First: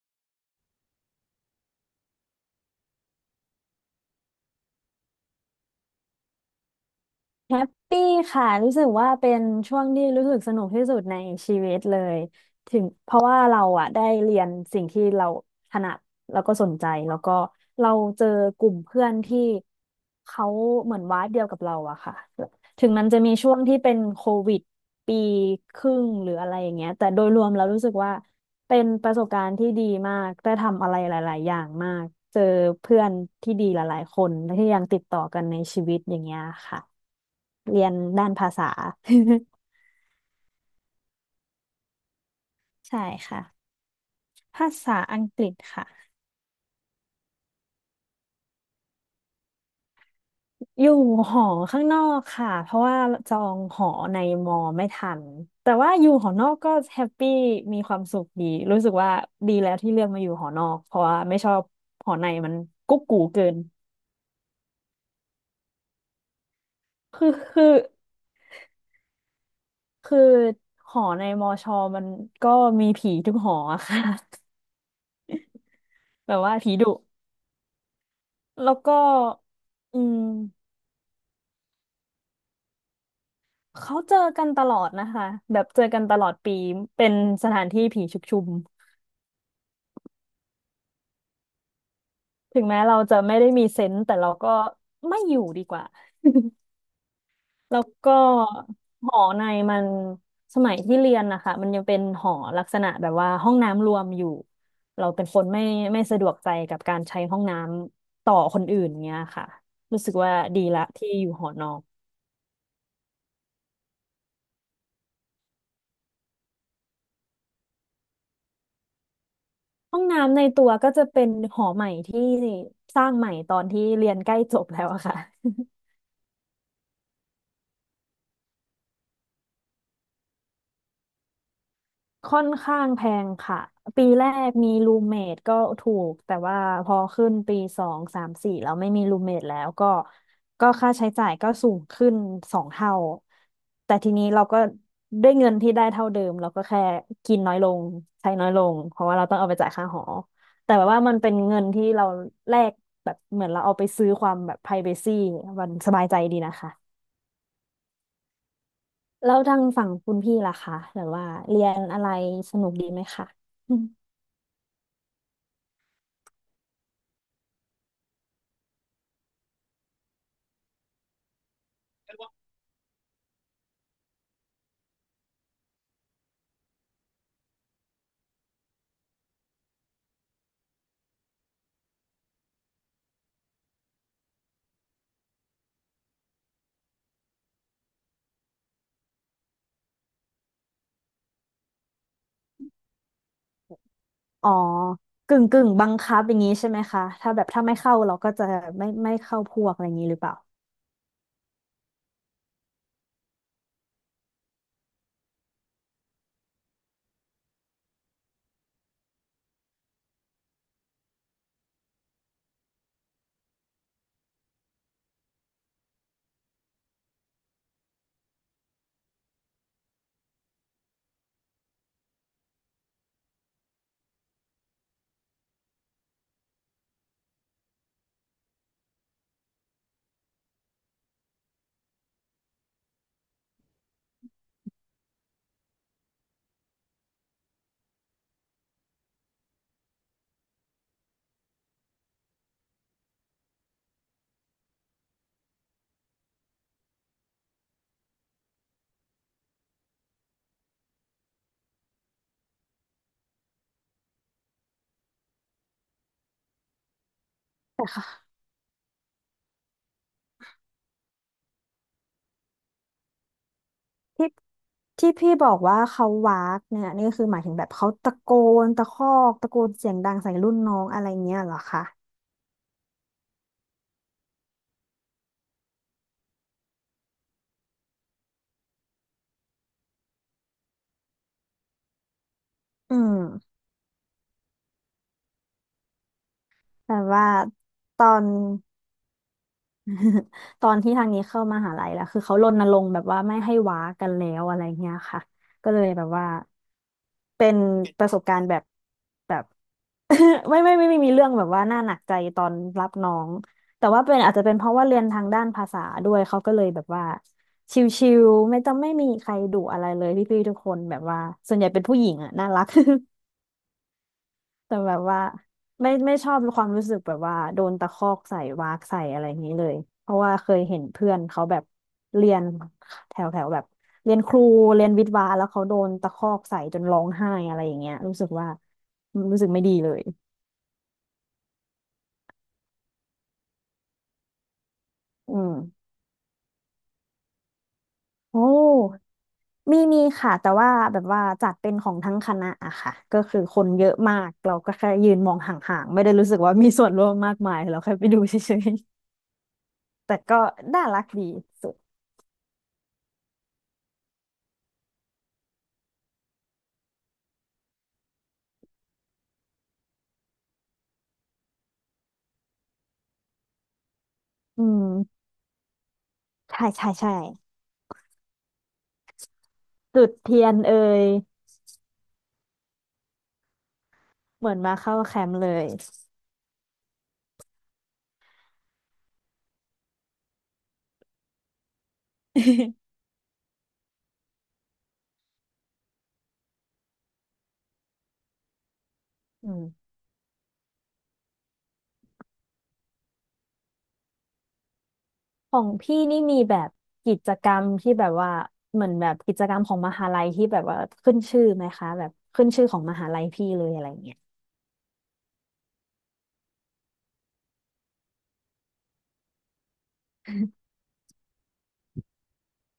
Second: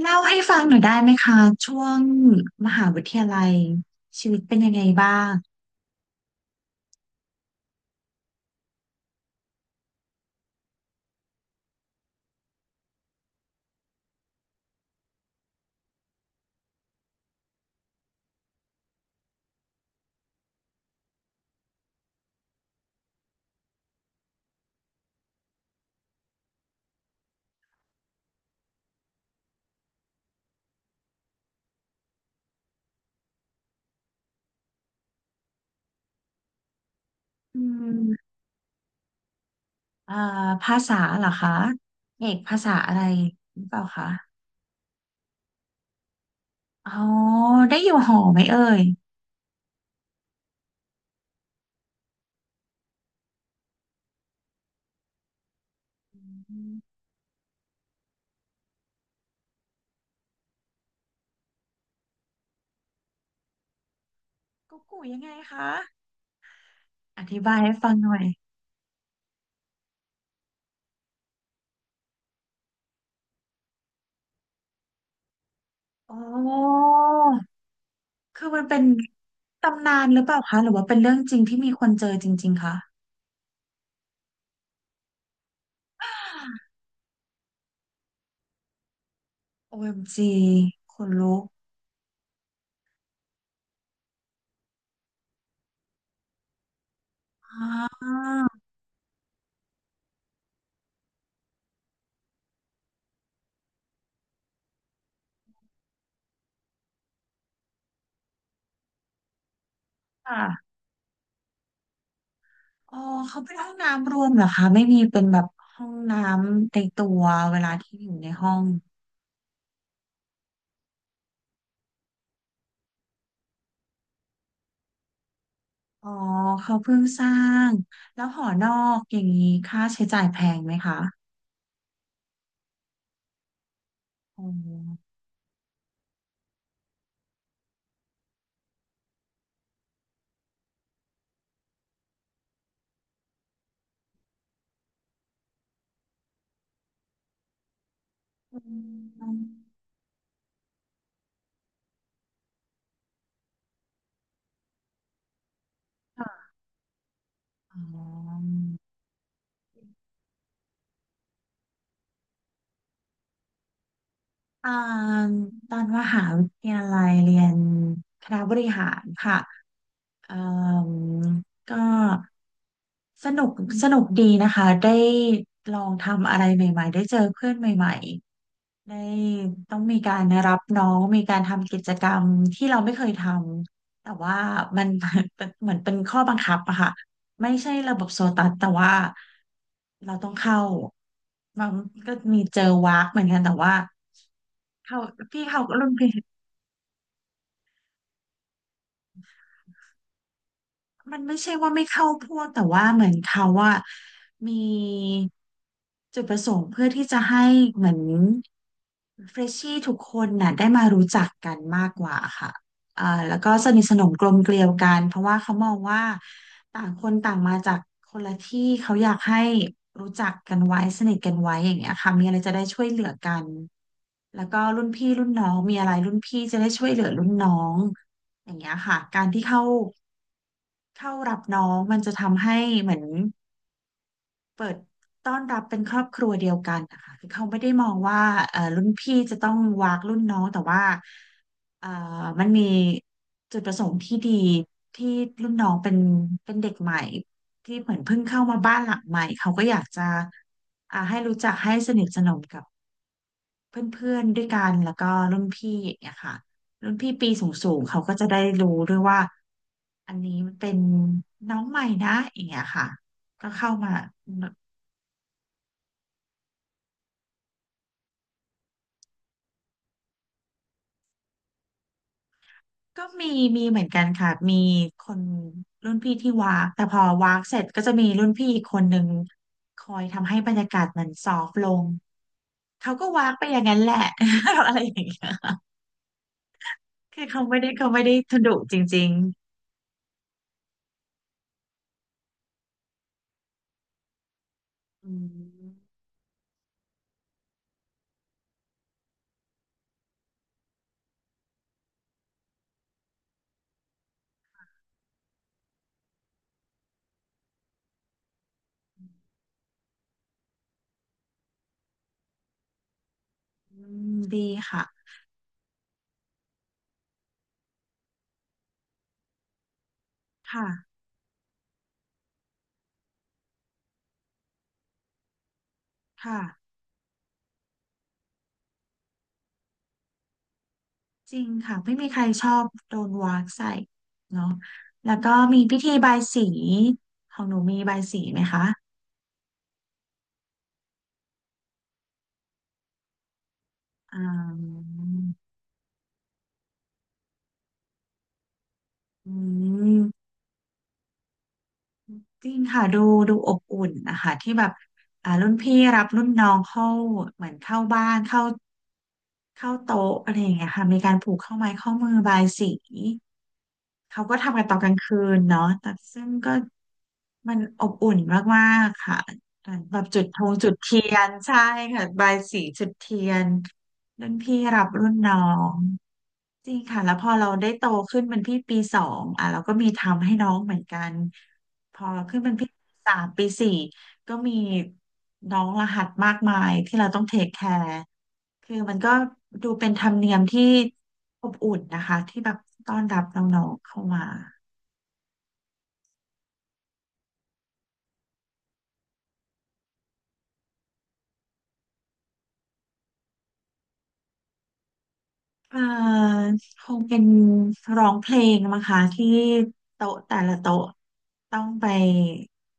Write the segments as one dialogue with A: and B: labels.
A: เล่าให้ฟังหน่อยได้ไหมคะช่วงมหาวิทยาลัยชีวิตเป็นยังไงบ้าง
B: แฮปปี้ค่ะรู้สึกว่าเป็นช่วงที่รู้สึกสนุกที่สุดในชีวิตเลยถึงเพราะว่าเราอะได้เรียนสิ่งที่เราถนัดแล้วก็สนใจแล้วก็เราเจอกลุ่มเพื่อนที่เขาเหมือนวาดเดียวกับเราอะค่ะถึงมันจะมีช่วงที่เป็นโควิดปีครึ่งหรืออะไรอย่างเงี้ยแต่โดยรวมเรารู้สึกว่าเป็นประสบการณ์ที่ดีมากได้ทำอะไรหลายๆอย่างมากเจอเพื่อนที่ดีหลายๆคนและที่ยังติดต่อกันในชีวิตอย่างเงี้ยค่ะ
A: อื
B: เรียนด้า
A: ม
B: นภาษา
A: เอ่อภาษาเหรอคะเอกภาษา อะไร
B: ใช่ค่ะ
A: หรือเปล่าคะ
B: ภาษาอังกฤษค่ะ
A: อ๋อได้อยู่หอไหมเอ่ย
B: อยู่หอข้างนอกค่ะเพราะว่าจองหอในมอไม่ทันแต่ว่าอยู่
A: อ
B: หอนอก
A: ื
B: ก็
A: ม
B: แฮปปี้มีความสุขดีรู้สึกว่าดีแล้วที่เลือกมาอยู่หอนอกเพราะว่าไม่ชอบหอในมันกุ๊กกูเกิน
A: กู๊กกูยังไงคะอ
B: คือ
A: ธิบาย
B: คื
A: ให้
B: อ
A: ฟังหน่อย
B: คือหอในมอชอมันก็มีผีทุกหออะค่ะ
A: อ๋
B: แบบว่าผี
A: อ
B: ดุ
A: คือมัน
B: แล้
A: เป็
B: ว
A: น
B: ก็
A: ตำ
B: อื
A: นานหรือเปล่าคะหรื
B: ม
A: อว่าเป็นเรื่องจริงที่มีคนเจอจริงๆคะ
B: เขาเจอกันตลอดนะคะแบบเจอกันตลอดปีเป็นสถานที่ผีชุกชุม
A: OMG คนลุก
B: ถึงแม้เราจะไม่ได้มีเซนส์แต่เราก็ไม่อยู่ดีกว่า
A: อ
B: แล้วก็หอในมันสมัยที่เรียนนะคะมันยังเป็นหอลักษณะแบบว่าห้องน้ำรวมอยู่เราเป็นคนไม่สะดวกใจกับการใช้ห้องน้ำต่อคนอื่นเนี้ยค่ะรู้สึกว่าดี
A: ่า
B: ละที่อยู่หอนอก
A: อ๋อเขาเป็นห้องน้ำรวมเหรอคะไม่มีเป็นแบบห้องน้ำในตัวเวลาที่อยู่ในห้อง
B: ห้องน้ำในตัวก็จะเป็นหอใหม่ที่สร้างใหม่ตอนที่เรียนใกล้จบแล้วอะค่ะ
A: อ๋อเขาเพิ่งสร้างแล้วหอนอกอย่างนี้ค่าใช้จ่ายแพงไหมคะ
B: ค่อนข้างแพงค่ะปีแร
A: อ๋
B: กมีรูม
A: อ
B: เมทก็ถูกแต่ว่าพอขึ้นปีสองสามสี่แล้วไม่มีรูมเมทแล้วก็ค่าใช้จ่ายก็สูงขึ้นสองเท่าแต่ทีนี้เราก็ด้วยเงินที่ได้เท่าเดิมเราก็แค่กินน้อยลงใช้น้อย
A: อื
B: ลงเพราะว่าเราต้
A: ม
B: องเอาไปจ่ายค่าหอแต่แบบว่ามันเป็นเงินที่เราแลกแบบเหมือนเราเอาไปซื้อความแบบไ r i v a c y มันสบายใจดี
A: ค่ะ
B: นะคะ
A: อ๋อ
B: แล้วทางฝั่งคุณพี่ล่ะคะแบบว่าเรียนอะไรสนุกดีไหมคะ
A: อ่าตอนมหาวิทยาลัยเรียนคณะบริหารค่ะเอ่มก็สนุกดีนะคะได้ลองทำอะไรใหม่ๆได้เจอเพื่อนใหม่ๆ ในต้องมีการรับน้องมีการทำกิจกรรมที่เราไม่เคยทำแต่ว่ามัน เป็นเหมือนเป็นข้อบังคับอะค่ะไม่ใช่ระบบโซตัสแต่ว่าเราต้องเข้ามันก็มีเจอวากเหมือนกันแต่ว่า
B: อ๋อ
A: เขา
B: กึ่
A: พี่
B: ง
A: เขา
B: กึ่งบั
A: รุ่น
B: ง
A: พี่
B: คับอย่างนี้ใช่ไหมคะถ้าแบบถ้าไม่เข้าเราก็จะไม่เข้าพวกอะไรอย่างนี้หรือเปล่า
A: มันไม่ใช่ว่าไม่เข้าพวกแต่ว่าเหมือนเขาว่ามีจุดประสงค์เพื่อที่จะให้เหมือนเฟรชชี่ทุกคนน่ะได้มารู้จักกันมากกว่าค่ะอ่าแล้วก็สนิทสนมกลมเกลียวกันเพราะว่าเขามองว่าต่างคนต่างมาจากคนละที่เขาอยากให้รู้จักกันไว้สนิทกันไว้อย่างเงี้ยค่ะมีอะไรจะได้ช่วยเหลือกันแล้วก็รุ่นพี่รุ่นน้องมีอะไรรุ่นพี่จะได้ช่วยเหลือรุ่นน้องอย่างเงี้ยค่ะการที่เข้า เข้ารับน้องมันจะทำให้เหมือนเปิดต้อนรับเป็นครอบครัวเดียวกันนะคะคือเขาไม่ได้มองว่ารุ่นพี่จะต้องวากรุ่นน้องแต่ว่าเอ่อมันมีจุดประสงค์ที่ดีที่รุ่นน้องเป็นเป็นเด็กใหม่ที่เหมือนเพิ่งเข้ามาบ้านหลังใหม่เขาก็อยากจะอ่าให้รู้จักให้สนิทสนมกับเพื่อนๆด้วยกันแล้วก็รุ่นพี่อย่างเงี้ยค่ะรุ่นพี่ปีสูง
B: แต่
A: ๆเขา
B: ค่ะ
A: ก็จะได้รู้ด้วยว่า อันนี้มันเป็นน้องใหม่นะอย่างเงี้ยค่ะก็เข้ามา
B: ที่ที่พี่บอกว่าเขาวากเนี่ยนี่คือหมายถึงแบบเขาตะโกนตะคอกตะโกนเสียงดังใส่รุ่นน้องอะไรเงี้ยเหรอคะ
A: ก็มีเหมือนกันค่ะมีคนรุ่นพี่ที่วากแต่พอวากเสร็จก็จะมีรุ่นพี่อีกคนหนึ่งคอยทำให้บรรยากาศมันซอฟต์ลงเขา
B: อื
A: ก็
B: ม
A: วากไปอย่างนั้นแหละ อะไรอย่างเงี้ย
B: แต่
A: คือ
B: ว่า
A: เขาไม่ได้
B: ตอน
A: ทุดุจริง
B: ตอนที่ทางนี้เข้ามหาลัยแล้วคือเขารณรงค์แบบว่าไม่ให้ว้ากันแล้วอะไรเงี้ย
A: ๆอื
B: ค่ะ
A: ม
B: ก็เลยแบบว่าเป็นประสบการณ์แบบแบบ ไม่ไม่ไม่ไมมีเรื่องแบบว่าน่าหนักใจตอนรับน้องแต่ว่าเป็นอาจจะเป็นเพราะว่าเรียนทางด้านภาษาด้วยเขาก็เลยแบบว่าชิลๆไม่ต้องไม่มีใครดุอะไรเลยพี่ๆทุกคนแบบว่าส่วนใหญ่เป็นผู้หญิงอ่ะน่ารัก
A: อืมดี
B: แต่
A: ค่ะ
B: แบบว่าไม่ชอบความรู้สึกแบบว่าโดนตะคอกใส่วากใส่อะไรอย่างนี้เลยเพราะว่าเคยเห็น
A: ค่ะ
B: เพื่อนเขาแบบเรียนแถวแถวแบบเรียนครูเรียนวิทย์วะแล้วเขาโดนตะคอ
A: ค่ะ
B: กใส่จนร้องไห้อะไรอย่างเงี้ยรู้สึกว่ารู้สึกไม่ดีเลย
A: จริงค่ะไม่มีใครชอบโดนวากใส่เนาะแล้วก็
B: อืม
A: มีพิธีบายสีของหนูมีบายสีไหม
B: โอ้
A: คะ
B: มีค่ะแต่ว่าแบบว่าจัดเป็นของทั้งคณะอะค่ะก็คือคนเยอะมา
A: อ่
B: กเราก็
A: า
B: แค่ยืนมองห่างๆไม่ได้รู้สึกว่ามีส่วนร่วมมากมายเราแค่ไปดูเฉย
A: อื
B: ๆแต่
A: ม
B: ก็น่ารักดีสุด
A: จริงค่ะดูอบอุ่นนะคะที่แบบอ่ารุ่นพี่รับรุ่นน้องเข้าเหมือนเข้าบ้านเข้าโต๊ะอะไรอย่างเงี้ยค่ะมีการผูกข้อไม้ข้อมือบายสี เขาก็ทำกั
B: อื
A: นตอนกลางคื
B: ม
A: นเนาะแต่ซึ่งก็
B: ใช่ใช่ใช่
A: มันอบอุ่นมากๆค่ะ แบบ
B: จุด
A: จุดธ
B: เทีย
A: ง
B: น
A: จุด
B: เอ่
A: เที
B: ย
A: ยนใช่ค่ะบายสีจุดเทียนรุ่น
B: เหมือ
A: พี่
B: นมา
A: รับ
B: เข้า
A: รุ่น
B: แคม
A: น้อ
B: ป์เลย
A: ง จริงค่ะแล้วพอเราได้โตขึ้นเป็นพี่ปีสองอ่ะเราก็มีทำให้น้องเหมือนกันพอขึ้นเป็นพี่ปี สามปีสี่ก็มีน้องรหัสมากมายที่เราต้องเทคแคร์คือมันก็
B: อืม
A: ดูเป็นธรรมเนียมที่อบอุ่นนะคะที่แบบต้อนรับน้องๆเข้ามา
B: ของพี่นี่มีแบบกิจกรรมที่แบบว่าเหมือนแบบกิจกรรมของมหาลัยที่แบบว่าขึ้นชื่อไหมคะแบบขึ้นชื่อของมหาลัยพี่เลยอะไรเงี้ย
A: เอ่อคงเป็นร้องเพลงมั้งคะที่โต๊ะแต่ละโต๊ะต้องไป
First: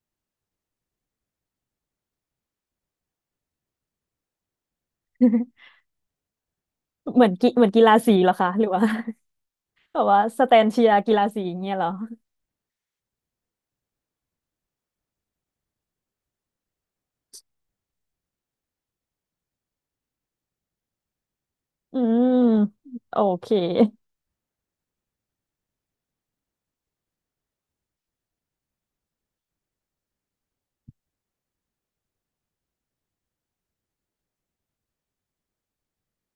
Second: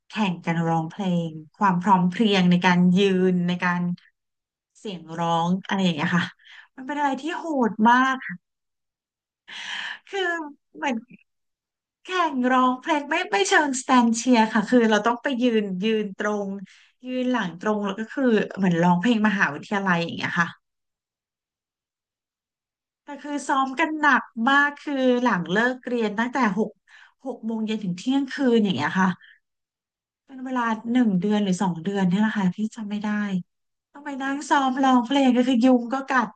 A: แข่งกันร้องเพลงความพร้อมเพรียงในการยืนในการเสียงร้อง อะไรอย่างเงี้ยค่ะมันเป็นอะไรที่โห
B: เหมือ
A: ด
B: นกีฬา
A: มา
B: สี
A: ก
B: เหรอคะหรือว่า แบบ
A: คือ
B: ว่าสแตน
A: เห
B: เชี
A: มื
B: ย
A: อน
B: ร์กีฬาสีอย่างเงี้ยเหรอ
A: แข่งร้องเพลงไม่เชิงสแตนเชียร์ค่ะคือเราต้องไปยืนตรงยืนหลังตรงแล้วก็คือเหมือนร้องเพลงมหาวิทยาลัยอย่างเงี้ยค่ะ
B: อืม
A: แต่
B: โอ
A: คือ
B: เค
A: ซ้อมกันหนักมากคือหลังเลิกเรียนตั้งแต่หกโมงเย็นถึงเที่ยงคืนอย่างเงี้ยค่ะ เป็นเวลาหนึ่งเดือนหรือสองเดือนเนี่ยแหละค่ะพี่จำไม่ได้ต้องไปนั่งซ้อมร้องเพลงก็คือยุงก็กัด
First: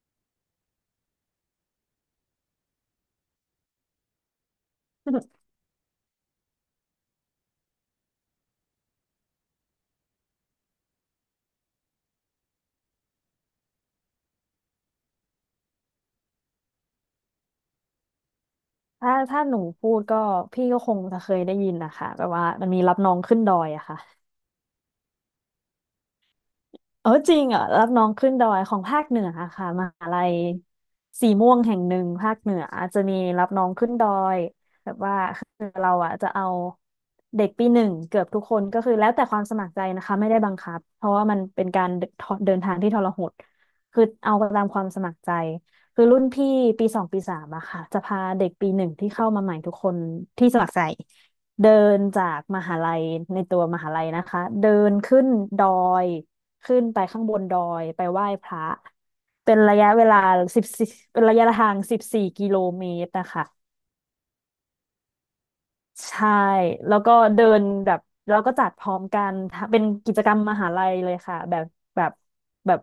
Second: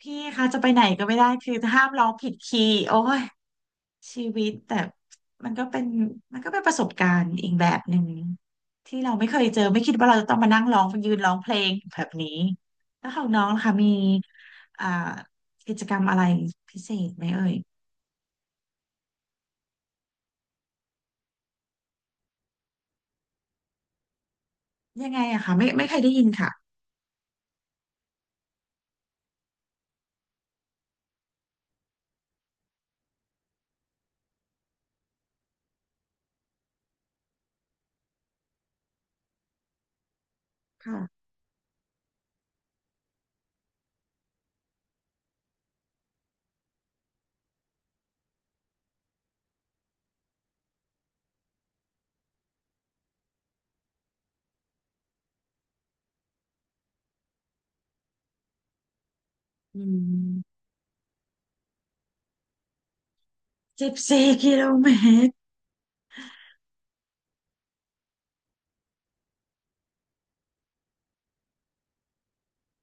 A: พี่คะจะไปไหนก็ไม่ได้คือห้ามร้องผิดคีย์โอ้ยชีวิตแต่มันก็เป็นประสบการณ์อีกแบบหนึ่งที่เราไม่เคยเจอไม่คิดว่าเราจะต้องมานั่งร้องยืนร้องเพลงแบบนี้แล้วของน้องล่ะคะมีอ่ากิจกรรมอะไรพิเศษไหมเอ่ย
B: ถ้าหนูพูดก็พี่ก็คงจะเคยได้ยินนะคะแบบว่ามันมีรับน้องขึ้นดอยอะค่ะ
A: ยังไงอะคะไม่เคยได้ยินค่ะ
B: เออจริงเหรอะรับน้องขึ้นดอยของภาคเหนืออะค่ะมหาลัยสีม่วงแห่งหนึ่งภาคเหนือจะมีรับน้องขึ้นดอยแบบว่าคือเราอ่ะจะเอาเด็กปีหนึ่งเกือบทุกคนก็คือแล้วแต่ความสมัครใจนะคะไม่ได้บังคับเพราะ
A: ค่ะ
B: ว่ามันเป็นการเดินเดินทางที่ทรหดคือเอาตามความสมัครใจคือรุ่นพี่ปีสองปีสามอะค่ะจะพาเด็กปีหนึ่งที่เข้ามาใหม่ทุกคนที่สมัครใจเดินจากมหาลัยในตัวมหาลัยนะคะเดินขึ้นดอย ขึ้นไปข้างบนดอยไปไหว้พระเป็นระ
A: อื
B: ยะเวลา
A: ม
B: สิบสี่เป็นระยะทาง14 กิโลเมตรนะคะ
A: 14 กิโลเมตร
B: ใช่แล้วก็เดินแบบเราก็จัดพร้อมกันเป็นกิจกรรมมหาลัยเลยค่ะแบบแบบ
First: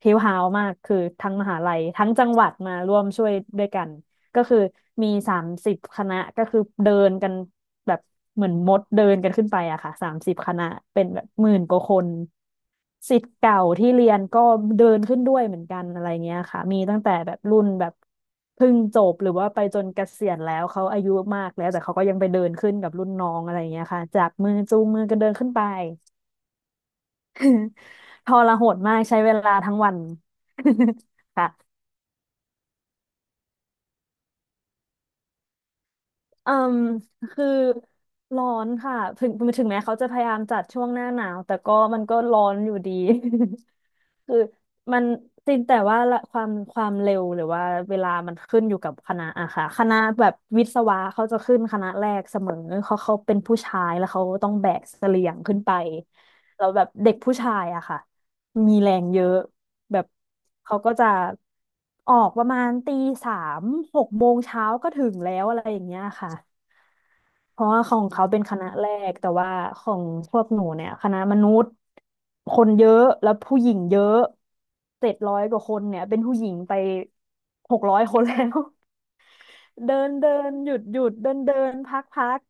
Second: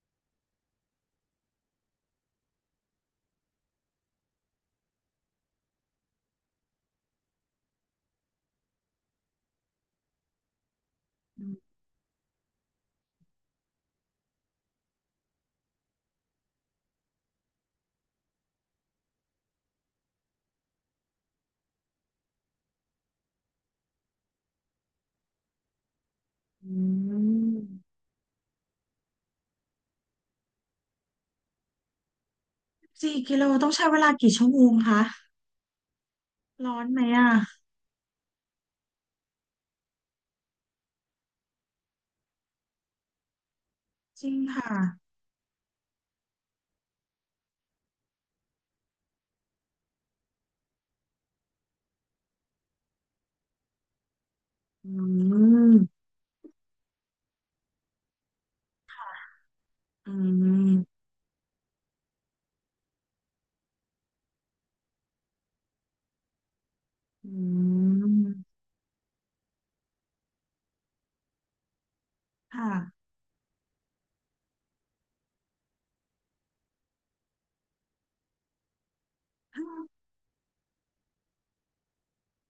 B: เฮลฮาวมากคือทั้งมหาลัยทั้งจังหวัดมาร่วมช่วยด้วยกัน ก็คือมี30 คณะก็คือเดินกันแบบเหมือนมดเดินกันขึ้นไปอะค่ะสามสิบคณะเป็นแบบ10,000 กว่าคนศิษย์เก่าที่เรียนก็เดินขึ้นด้วยเหมือนกันอะไรเงี้ยค่ะมีตั้งแต่แบบรุ่นแบบเพิ่งจบหรือว่าไปจนเกษียณแล้วเขาอายุมากแล้วแต่เขาก็ยังไปเดินขึ้นกับรุ่นน้องอะไรเงี้ยค่ะจากมือจูงมือกันเดินขึ้นไป
A: อืม
B: ทรหดมากใช้เวลาทั้งวัน ค่ะ
A: สี่กิโลต้องใช้เวลากี่ชั่วโมงคะ
B: เอ่
A: ร้อ
B: ม
A: นไหมอ่ะ
B: คือร้อนค่ะถึงแม้เขาจะพยายามจัดช่วงหน้าหนาวแต่ก็มันก็ร้อนอยู่ดี
A: จ ริ
B: คื
A: ง
B: อ
A: ค่ะ
B: มันจริงแต่ว่าละความเร็วหรือว่าเวลามันขึ้นอยู่กับคณะอะค่ะคณะแบบวิศวะเขาจะขึ้นคณะแรกเสมอเขาเป็นผู้ชายแล้วเขาต้องแบก
A: อื
B: เสลี่ยงขึ้นไป
A: ม
B: แล้วแบบเด็กผู้ชายอะค่ะมีแรงเยอะแบบ
A: อื
B: เขาก็
A: ม
B: จะออกประมาณตี 36 โมงเช้าก็ถึงแล้วอะไรอย่างเงี้ยค่ะ
A: อื
B: เพราะว่าของเขาเป็นค
A: ม
B: ณะแรกแต่ว่าของพวกหนูเนี่ยคณะมนุษย์ค
A: ค
B: นเยอะ
A: ่ะ
B: แล้วผู้หญิงเยอะ700 กว่าคนเนี่ยเป็นผู้หญิงไป600 คนแล้ว เดินเดินหยุดหยุดเดินเดินพักพัก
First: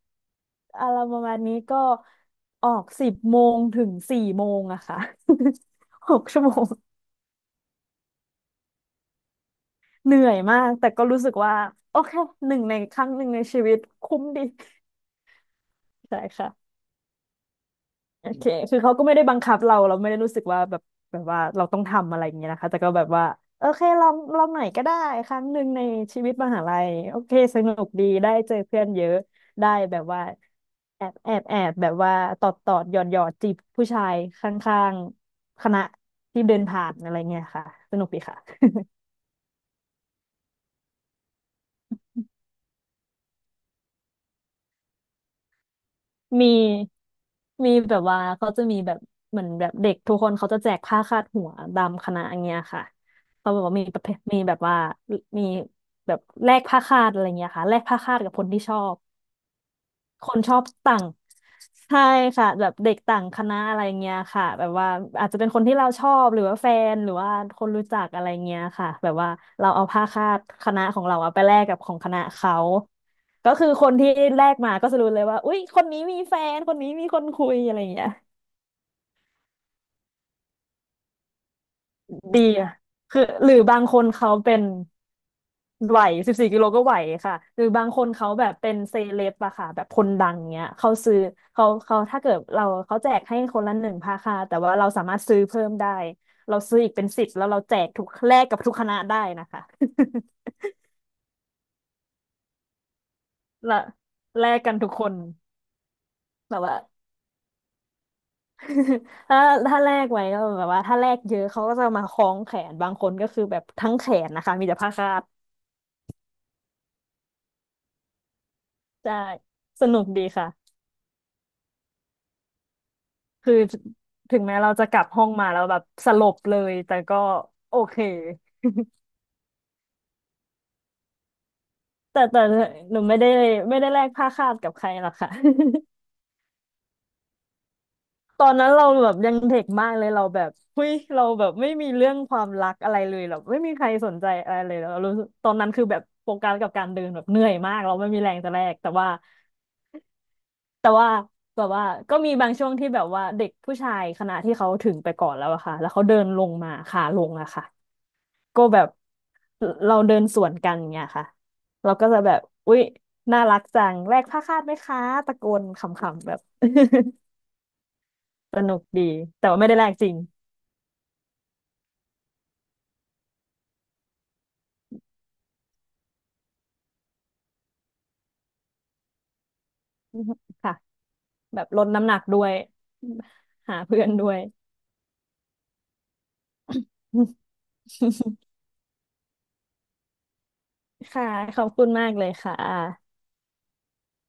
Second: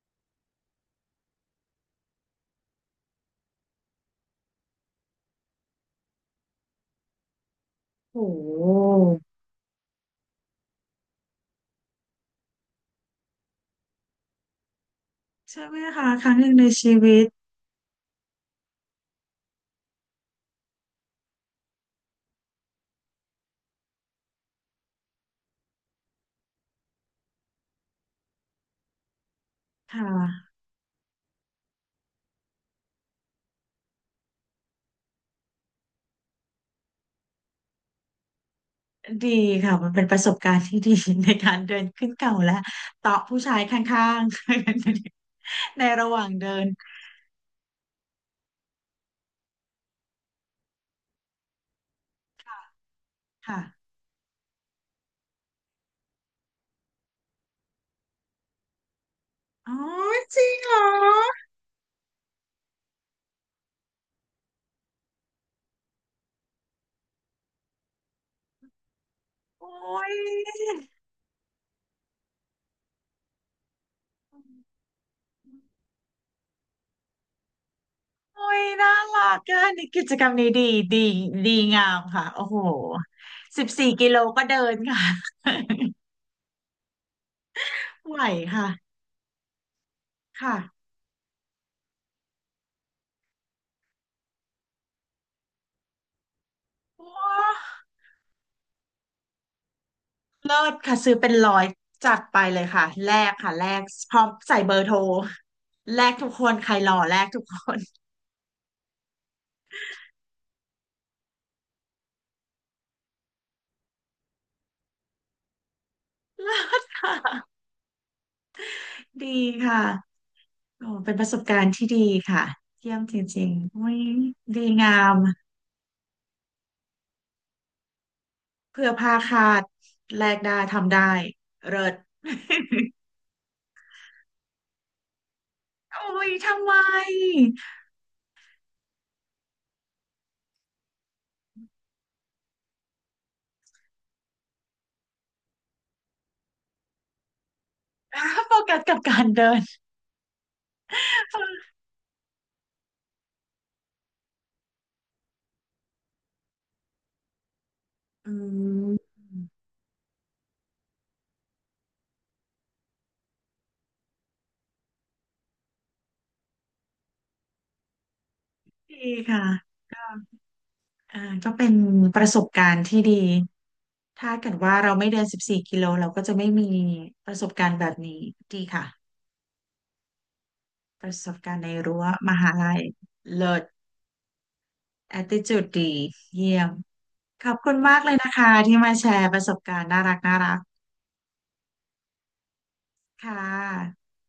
B: อะไรประมาณนี้ก็ออก10 โมงถึง4 โมงอะค่ะ 6 ชั่วโมง
A: โอ้โห
B: เหนื่อยมากแต่ก็รู้สึกว่าโอเคหนึ่งในครั้งหนึ่งในชีวิตคุ้มดี
A: ใช่ไหมคะ
B: ใช่
A: ครั้งหนึ่งใน
B: ค่ะ
A: ชีวิต
B: โอเคคือเขาก็ไม่ได้บังคับเราเราไม่ได้รู้สึกว่าแบบแบบว่าเราต้องทำอะไรอย่างเงี้ยนะคะแต่ก็แบบว่าโอเคลองหน่อยก็ได้ครั้งหนึ่งในชีวิตมหาลัยโอเคสนุกดีได้เจอเพื่อนเยอะได้
A: ค
B: แบบว่า
A: ่ะ
B: แอบแบบว่าตอดตอดหยอดหยอดจีบผู้ชายข้างๆคณะที่เดินผ่านอะไรเงี้ยค่ะสนุกดีค่ะ
A: ดีค่ะมันเป็นประสบการณ์ที่ดี ในการเดินขึ้นเขาและเตาะผู้ชายข้างๆ ในระหว่างเดิ
B: มี
A: น
B: มีแบบว่าเขาจะมีแบบเหมือนแบบเด็กทุกคนเขาจะแจกผ้าคาดหัวตามคณะอย่างเงี้ยค่ะเขาบอกว่ามี
A: ค่ะ
B: ประเภทมีแบบว่ามีแบบแลกผ้าคาดอะไรเงี้ยค่ะแลกผ้าคาดกับคนที่ชอบ
A: อ๋อ
B: ค
A: จ
B: น
A: ริ
B: ช
A: ง
B: อบ
A: เหรอ
B: ต่างใช่ค่ะแบบเด็กต่างคณะอะไรเงี้ยค่ะแบบว่าอาจจะเป็นคนที่เราชอบหรือว่าแฟนหรือว่าคนรู้จักอะไรเงี้ยค่ะแบบว่าเราเอา
A: โอ้
B: ผ้าคาดคณะ
A: ย
B: ของเราอะไปแลกกับของคณะเขาก็คือคนที่แลกมาก็จะรู้เลยว่าอุ๊ยคนนี้มีแฟนคนนี้มีคนคุยอะไรเงี้ย
A: โอ้ยน่ารักเกันกิจกรรมนี้ดีดีดีงามค่ะ
B: ดี
A: โอ้โห
B: อะคือหรือ
A: สิบ
B: บาง
A: สี่
B: คน
A: กิโล
B: เขา
A: ก็
B: เป็
A: เดิ
B: น
A: นค่ะ
B: ไหว14 กิโลก็ไหวค่ะหรือบางคน
A: ไหว
B: เขาแบบ
A: ค่ะ
B: เป็นเซเลบอะค่ะแบบคนดัง
A: ค่ะ
B: เนี้ยเขาซื้อเขาถ้าเกิดเราเขาแจกให้คนละหนึ่งผ้าค่ะแต่ว่าเราสามารถซื้อเพิ่มได้เราซื้ออีกเป็นสิบ
A: ว้า
B: แล้วเราแจกทุกแลกกับทุกคณะได้นะคะ
A: เลิศค่ะซื้อเป็นร้อยจัดไปเลยค่ะแลกค่ะแล
B: ละ
A: กพร้อม
B: แล
A: ใส่
B: ก
A: เบ
B: กัน
A: อร์
B: ทุ
A: โท
B: ก
A: ร
B: คน
A: แลกทุกคน
B: แบบ
A: ใคร
B: ว่า
A: หล่อแลกทุกคน
B: ถ้าถ้าแลกไว้ก็แบบว่าถ้าแลกเยอะเขาก็จะมาคล้องแขนบางคนก็คือแบบทั้งแขนนะคะมีแต่ผ้าคาด
A: เลิศค่ะ
B: ใช่
A: ดีค่ะ
B: สนุกดีค่ะ
A: โอ้เป็นประสบการณ์ที่ดีค่ะเยี่ยมจริง
B: คือ
A: ๆอุ้ย
B: ถึงแม้
A: ดี
B: เราจะ
A: งา
B: กลับ
A: ม
B: ห้องมาแล้วแบบสลบเลยแต่ก็โอเค
A: เพื่อผ้าคาดแลกได้ทำได้เลิศ
B: แต่หนูไม่ได้แลกผ้าคาดกับใครหรอกค่ะ
A: โอ้ยทำไม
B: ตอนนั้นเราแบบยังเด็กมากเลยเราแบบเฮ้ยเราแบบไม่มีเรื่องความรักอะไรเลยแบบไม่มีใครสนใจอะไรเลยเรารู้สึกตอนนั้นคือแบบโฟกัสกับการเดินแบบเหนื่อยมากเราไม่มีแรง จะ
A: โฟ
B: แล
A: กั
B: ก
A: ส
B: แต่
A: กับ
B: ว่า
A: การเดิน
B: แต่ว่าแบบว่าก็มีบางช่วงที่แบบว่าเด็กผู้ชายคณะที่เขาถึงไปก่อนแล้วอะค่ะแล้วเขาเดินลงมาขาลงอะค่ะ
A: อื
B: ก็แบบ
A: ม
B: เราเดินสวนกันอย่างเงี้ยค่ะเราก็จะแบบอุ๊ยน่ารักจังแลกผ้าคาดไหมคะตะโกนขำๆแบบ สนุก
A: ดี
B: ดี
A: ค่ะ
B: แต่ว่าไม่ได้แลก
A: ก็
B: จริง
A: อ่าก็เป็นประสบการณ์ที่ดีถ้าเกิดว่าเราไม่เดินสิบสี่กิโลเราก็จะไม่มีประสบการณ์แบบนี้ดีค่ะ
B: ค่ะ
A: ประสบการ
B: แบ
A: ณ์
B: บ
A: ใน
B: ลด
A: รั้ว
B: น้ำหนัก
A: ม
B: ด้ว
A: หา
B: ย
A: ลัยเลิศ
B: หาเพื่อนด้วย
A: attitude ดีเยี่ยมขอบคุณมากเลยนะ คะที่มาแชร์ประสบการณ์น่ารักน่ารัก
B: ค่ะขอบคุณมากเลยค่ะ
A: ค่ะ